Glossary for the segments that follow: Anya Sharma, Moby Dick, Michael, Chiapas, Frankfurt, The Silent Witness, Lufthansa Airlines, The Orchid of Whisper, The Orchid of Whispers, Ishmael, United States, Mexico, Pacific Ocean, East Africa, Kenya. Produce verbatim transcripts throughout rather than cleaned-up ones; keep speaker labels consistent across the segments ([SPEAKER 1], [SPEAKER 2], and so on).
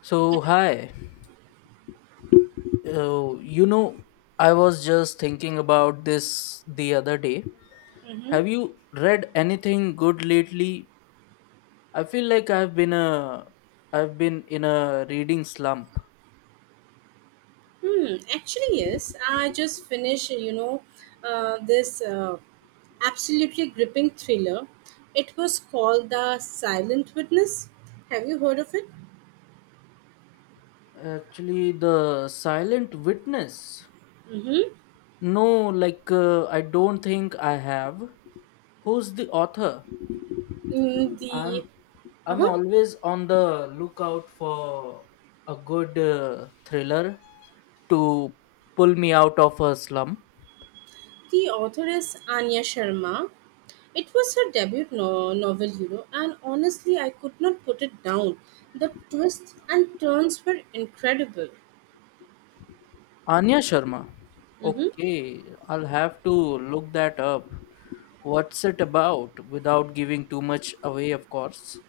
[SPEAKER 1] So, hi. Uh, you know, I was just thinking about this the other day. Have you read anything good lately? I feel like I've been a I've been in a reading slump.
[SPEAKER 2] Hmm, actually, yes. I just finished, you know, uh, this uh, absolutely gripping thriller. It was called The Silent Witness. Have you heard of it?
[SPEAKER 1] Actually, The Silent Witness.
[SPEAKER 2] Mm-hmm.
[SPEAKER 1] No, like uh, I don't think I have. Who's the author?
[SPEAKER 2] Mm, the,
[SPEAKER 1] I'm I'm
[SPEAKER 2] uh-huh.
[SPEAKER 1] always on the lookout for a good uh, thriller to pull me out of a slum.
[SPEAKER 2] The author is Anya Sharma. It was her debut no- novel, you know, and honestly, I could not put it down. The twists and turns were incredible.
[SPEAKER 1] Anya Sharma.
[SPEAKER 2] Mm-hmm.
[SPEAKER 1] Okay, I'll have to look that up. What's it about without giving too much away, of course?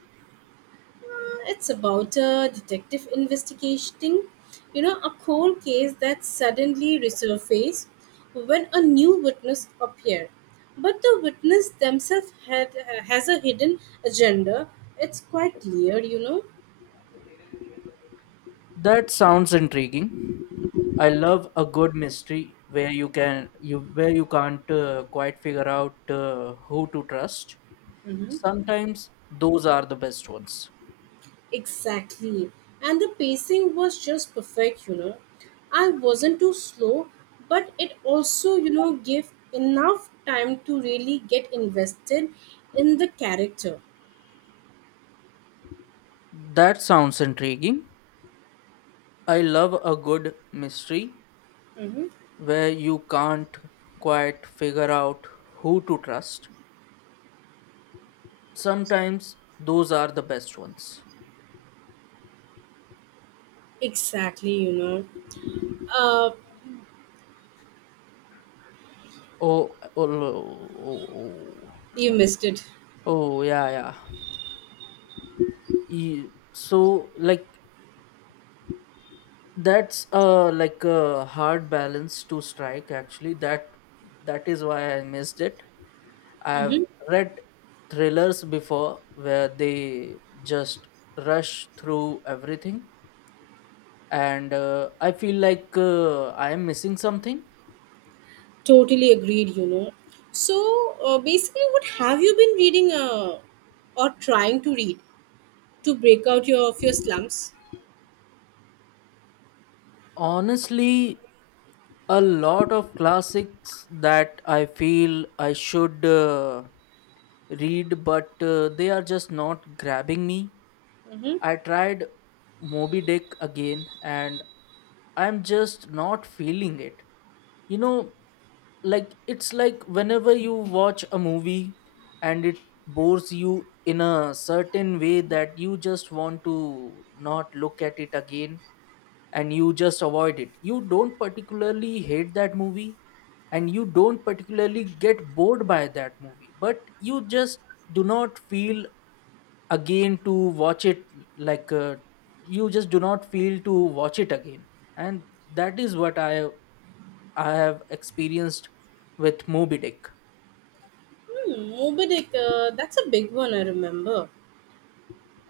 [SPEAKER 2] Uh, it's about a detective investigating, you know, a cold case that suddenly resurfaced when a new witness appeared. But the witness themselves had uh, has a hidden agenda. It's quite clear, you know.
[SPEAKER 1] That sounds intriguing. I love a good mystery where you can you where you can't, uh, quite figure out uh, who to trust. Sometimes those are the best ones.
[SPEAKER 2] Exactly. And the pacing was just perfect, you know. I wasn't too slow, but it also, you know, gave enough time to really get invested in the character.
[SPEAKER 1] That sounds intriguing. I love a good mystery
[SPEAKER 2] Mhm.
[SPEAKER 1] where you can't quite figure out who to trust. Sometimes those are the best ones.
[SPEAKER 2] Exactly, you know. Uh,
[SPEAKER 1] Oh, oh, oh, oh, oh
[SPEAKER 2] you missed it.
[SPEAKER 1] Oh, yeah, yeah. E- So, like, that's uh like a hard balance to strike. Actually, that that is why I missed it. I've
[SPEAKER 2] Hmm.
[SPEAKER 1] read thrillers before where they just rush through everything, and uh, I feel like uh, I am missing something.
[SPEAKER 2] Totally agreed, you know. So, uh, basically, what have you been reading uh, or trying to read to break out your, of your slumps?
[SPEAKER 1] Honestly, a lot of classics that I feel I should uh, read, but uh, they are just not grabbing me.
[SPEAKER 2] Mm-hmm.
[SPEAKER 1] I tried Moby Dick again and I'm just not feeling it. You know, like it's like whenever you watch a movie and it bores you in a certain way that you just want to not look at it again, and you just avoid it. You don't particularly hate that movie and you don't particularly get bored by that movie, but you just do not feel again to watch it, like uh, you just do not feel to watch it again, and that is what i i have experienced with Moby Dick.
[SPEAKER 2] Hmm, Moby Dick, uh, that's a big one, I remember.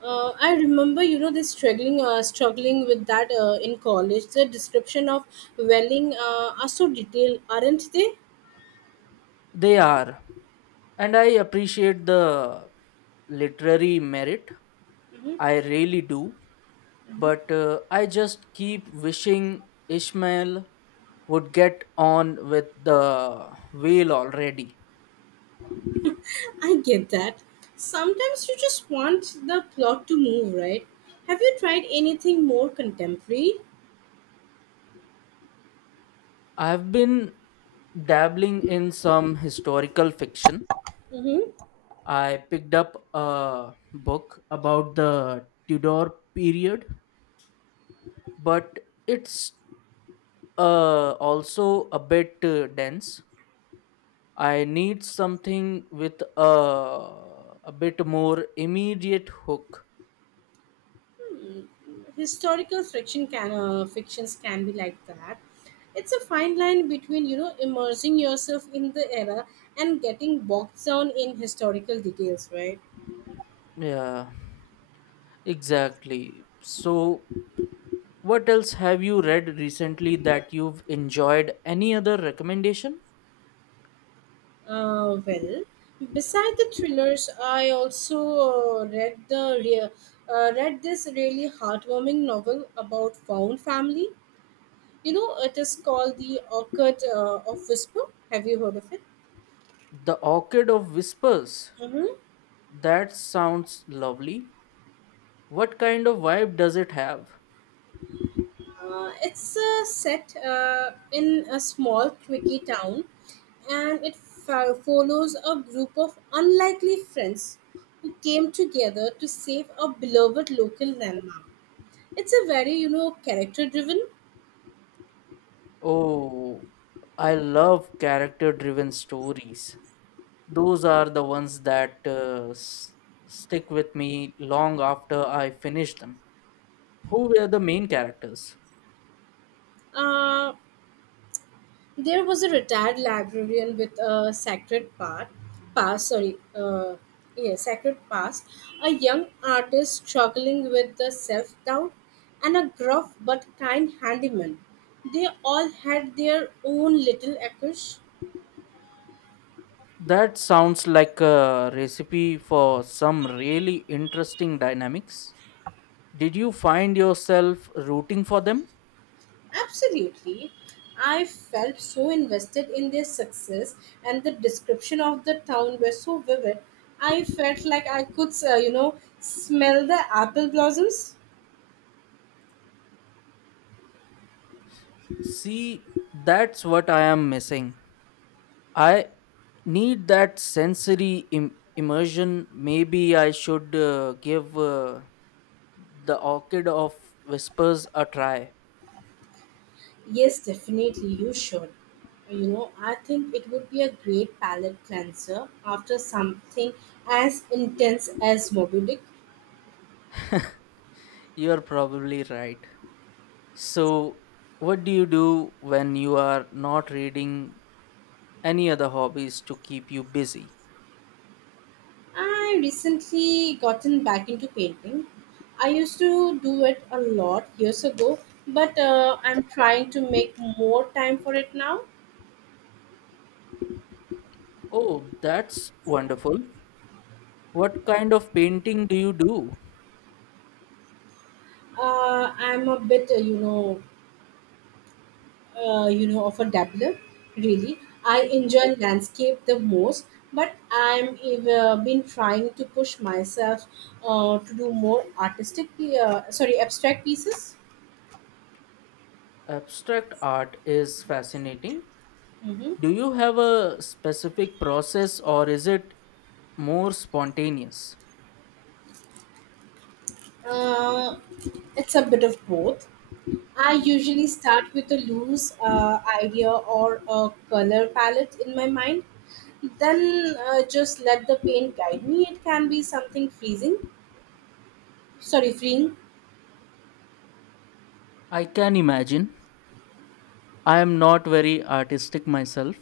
[SPEAKER 2] Uh, I remember, you know, this struggling, uh, struggling with that uh, in college. The description of welling uh, are so detailed, aren't they?
[SPEAKER 1] They are, and I appreciate the literary merit, I really do, but uh, I just keep wishing Ishmael would get on with the wheel already.
[SPEAKER 2] I get that. Sometimes you just want the plot to move, right? Have you tried anything more contemporary?
[SPEAKER 1] I've been dabbling in some historical fiction.
[SPEAKER 2] Mm-hmm.
[SPEAKER 1] I picked up a book about the Tudor period, but it's uh, also a bit uh, dense. I need something with a, a bit more immediate hook.
[SPEAKER 2] Historical fiction can uh, fictions can be like that. It's a fine line between you know immersing yourself in the era and getting bogged down in historical details, right?
[SPEAKER 1] Yeah. Exactly. So, what else have you read recently that you've enjoyed? Any other recommendation?
[SPEAKER 2] Uh, well, Beside the thrillers, I also uh, read the rea- uh, read this really heartwarming novel about found family. You know, it is called the Orchid uh, of Whisper. Have you heard of it?
[SPEAKER 1] The Orchid of Whispers.
[SPEAKER 2] Mm-hmm.
[SPEAKER 1] That sounds lovely. What kind of vibe does it have?
[SPEAKER 2] Uh, it's uh, set uh, in a small, quirky town, and it fo- follows a group of unlikely friends who came together to save a beloved local landmark. It's a very, you know, character-driven.
[SPEAKER 1] Oh, I love character driven stories. Those are the ones that uh, s- stick with me long after I finish them. Who were the main characters?
[SPEAKER 2] Uh, There was a retired librarian with a sacred part, past, sorry, uh, yeah, sacred past, a young artist struggling with the self doubt, and a gruff but kind handyman. They all had their own little echoes.
[SPEAKER 1] That sounds like a recipe for some really interesting dynamics. Did you find yourself rooting for them?
[SPEAKER 2] Absolutely. I felt so invested in their success, and the description of the town were so vivid. I felt like I could, uh, you know, smell the apple blossoms.
[SPEAKER 1] See, that's what I am missing. I need that sensory Im- immersion. Maybe I should uh, give uh, the Orchid of Whispers a try.
[SPEAKER 2] Yes, definitely, you should. You know, I think it would be a great palate cleanser after something as intense as Moby Dick.
[SPEAKER 1] You're probably right. So, what do you do when you are not reading? Any other hobbies to keep you busy?
[SPEAKER 2] I recently gotten back into painting. I used to do it a lot years ago, but uh, I'm trying to make more time for it now.
[SPEAKER 1] Oh, that's wonderful. What kind of painting do you do?
[SPEAKER 2] Uh, I'm a bit, uh, you know, uh, you know of a dabbler really. I enjoy landscape the most, but I'm ev- uh, been trying to push myself uh, to do more artistic pi- uh, sorry abstract pieces.
[SPEAKER 1] Abstract art is fascinating.
[SPEAKER 2] Hmm.
[SPEAKER 1] Do you have a specific process, or is it more spontaneous?
[SPEAKER 2] uh, it's a bit of both. I usually start with a loose uh, idea or a color palette in my mind, then uh, just let the paint guide me. It can be something freezing, sorry, freeing.
[SPEAKER 1] I can imagine. I am not very artistic myself,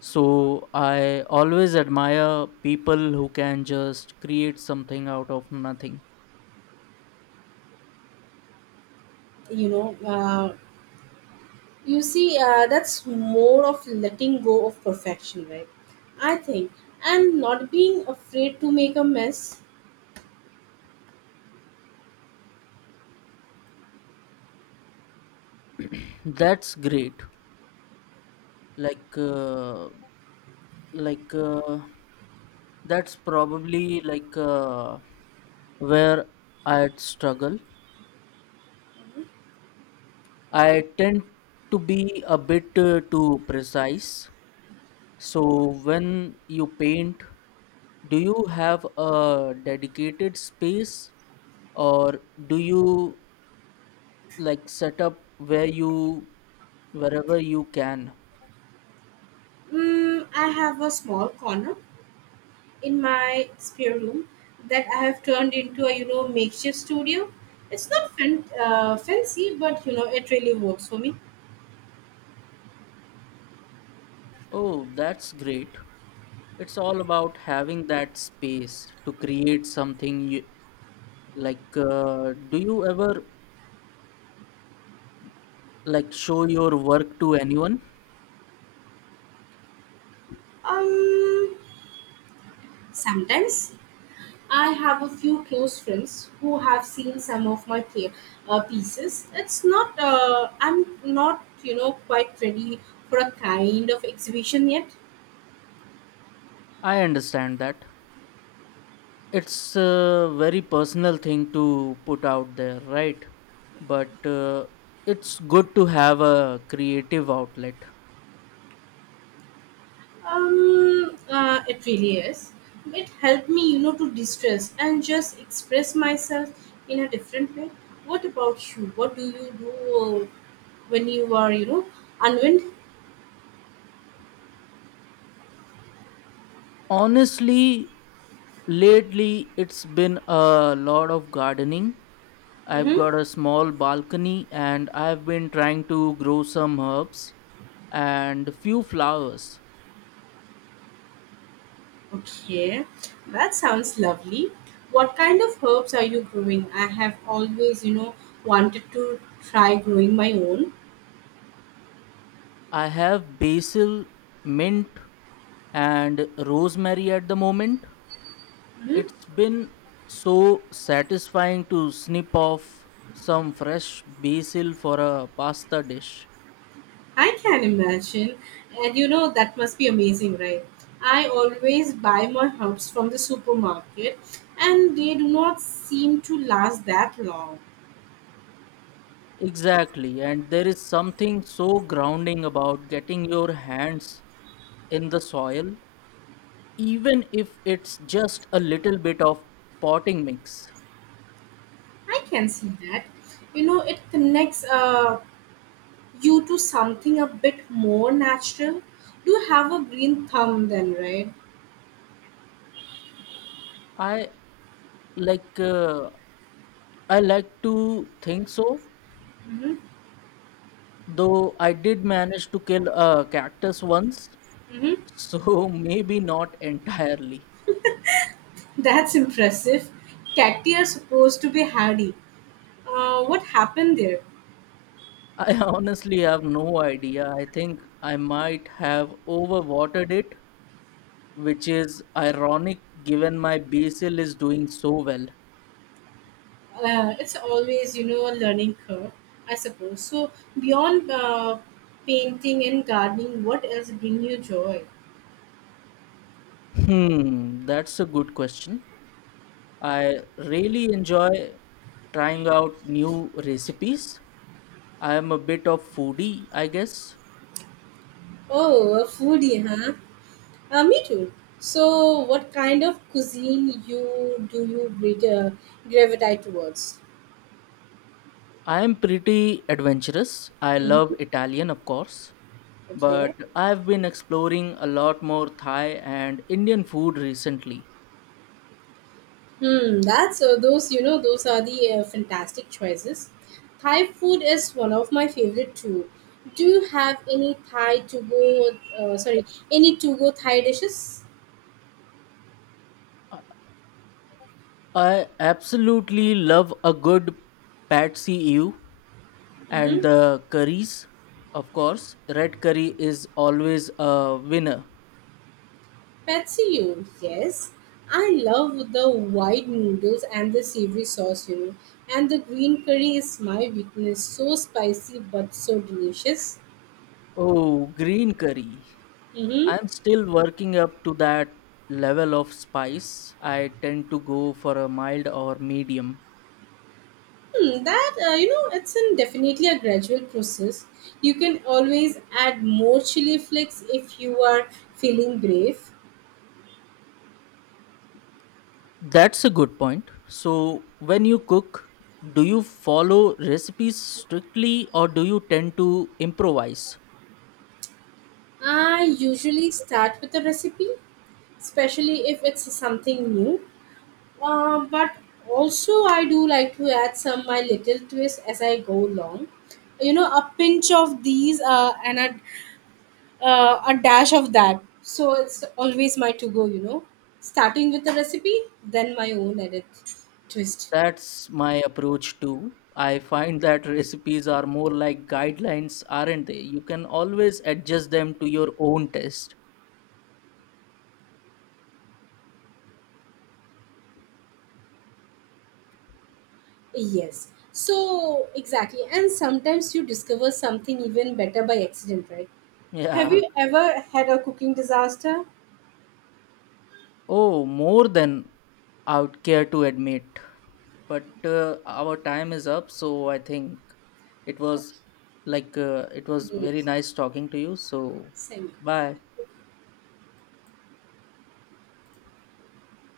[SPEAKER 1] so I always admire people who can just create something out of nothing.
[SPEAKER 2] you know uh, You see, uh, that's more of letting go of perfection, right? I think. And not being afraid to make a mess.
[SPEAKER 1] That's great. Like, uh, like uh, that's probably like. Uh, where I'd struggle. I tend to be a bit uh, too precise. So, when you paint, do you have a dedicated space, or do you like set up where you wherever you can?
[SPEAKER 2] Mm, I have a small corner in my spare room that I have turned into a, you know, makeshift studio. It's not fan- uh, fancy, but, you know, it really works for me.
[SPEAKER 1] Oh, that's great. It's all about having that space to create something you, like uh, Do you ever like show your work to anyone?
[SPEAKER 2] Um, Sometimes I have a few close friends who have seen some of my play, uh, pieces. It's not, uh, I'm not, you know, quite ready for a kind of exhibition yet.
[SPEAKER 1] I understand that. It's a very personal thing to put out there, right? But uh, it's good to have a creative outlet.
[SPEAKER 2] Um, uh, it really is. It helped me, you know, to distress and just express myself in a different way. What about you? What do you do uh, when you are, you know, unwind?
[SPEAKER 1] Honestly, lately it's been a lot of gardening. I've
[SPEAKER 2] Mm-hmm.
[SPEAKER 1] got a small balcony and I've been trying to grow some herbs and few flowers.
[SPEAKER 2] Okay, that sounds lovely. What kind of herbs are you growing? I have always, you know, wanted to try growing my own.
[SPEAKER 1] I have basil, mint, and rosemary at the moment. It's
[SPEAKER 2] Hmm.
[SPEAKER 1] been so satisfying to snip off some fresh basil for a pasta dish.
[SPEAKER 2] I can imagine. And you know, that must be amazing, right? I always buy my herbs from the supermarket and they do not seem to last that long.
[SPEAKER 1] Exactly, and there is something so grounding about getting your hands in the soil, even if it's just a little bit of potting mix.
[SPEAKER 2] I can see that. You know, it connects uh, you to something a bit more natural. Do have a green thumb then, right?
[SPEAKER 1] I like uh, I like to think so,
[SPEAKER 2] Mhm.
[SPEAKER 1] though I did manage to kill a cactus once,
[SPEAKER 2] Mhm.
[SPEAKER 1] so maybe not entirely.
[SPEAKER 2] That's impressive. Cacti are supposed to be hardy. Uh, what happened there?
[SPEAKER 1] I honestly have no idea. I think I might have overwatered it, which is ironic given my basil is doing so well.
[SPEAKER 2] Uh, it's always, you know, a learning curve, I suppose. So, beyond uh, painting and gardening, what else bring you joy?
[SPEAKER 1] Hmm, that's a good question. I really enjoy trying out new recipes. I am a bit of foodie, I guess.
[SPEAKER 2] Oh, a foodie, huh? Uh, me too. So, what kind of cuisine you do you gra- uh, gravitate towards?
[SPEAKER 1] I am pretty adventurous. I love
[SPEAKER 2] Hmm.
[SPEAKER 1] Italian, of course, but
[SPEAKER 2] Okay.
[SPEAKER 1] I've been exploring a lot more Thai and Indian food recently.
[SPEAKER 2] Hmm, that's uh, those you know those are the uh, fantastic choices. Thai food is one of my favorite too. Do you have any Thai to go? Uh, sorry, any to go Thai dishes?
[SPEAKER 1] I absolutely love a good pad see ew and
[SPEAKER 2] Mm-hmm.
[SPEAKER 1] the curries, of course. Red curry is always a winner.
[SPEAKER 2] Patsy, you yes, I love the white noodles and the savory sauce. You know, and the green curry is my weakness. So spicy but so delicious.
[SPEAKER 1] Oh, green curry.
[SPEAKER 2] Mm-hmm.
[SPEAKER 1] I'm still working up to that level of spice. I tend to go for a mild or medium.
[SPEAKER 2] Hmm, that uh, you know, it's an definitely a gradual process. You can always add more chili flakes if you are feeling brave.
[SPEAKER 1] That's a good point. So, when you cook, do you follow recipes strictly, or do you tend to improvise?
[SPEAKER 2] I usually start with a recipe, especially if it's something new. Uh, but also, I do like to add some my little twists as I go along. You know, a pinch of these uh, and a uh, a dash of that. So it's always my to go, you know. Starting with the recipe, then my own edit twist.
[SPEAKER 1] That's my approach too. I find that recipes are more like guidelines, aren't they? You can always adjust them to your own taste.
[SPEAKER 2] Yes. So exactly. And sometimes you discover something even better by accident, right? Have
[SPEAKER 1] Yeah.
[SPEAKER 2] you ever had a cooking disaster?
[SPEAKER 1] Oh, more than I would care to admit. But uh, our time is up, so I think it was
[SPEAKER 2] Okay.
[SPEAKER 1] like uh, it was
[SPEAKER 2] Great.
[SPEAKER 1] very nice talking to you. So,
[SPEAKER 2] Same.
[SPEAKER 1] bye.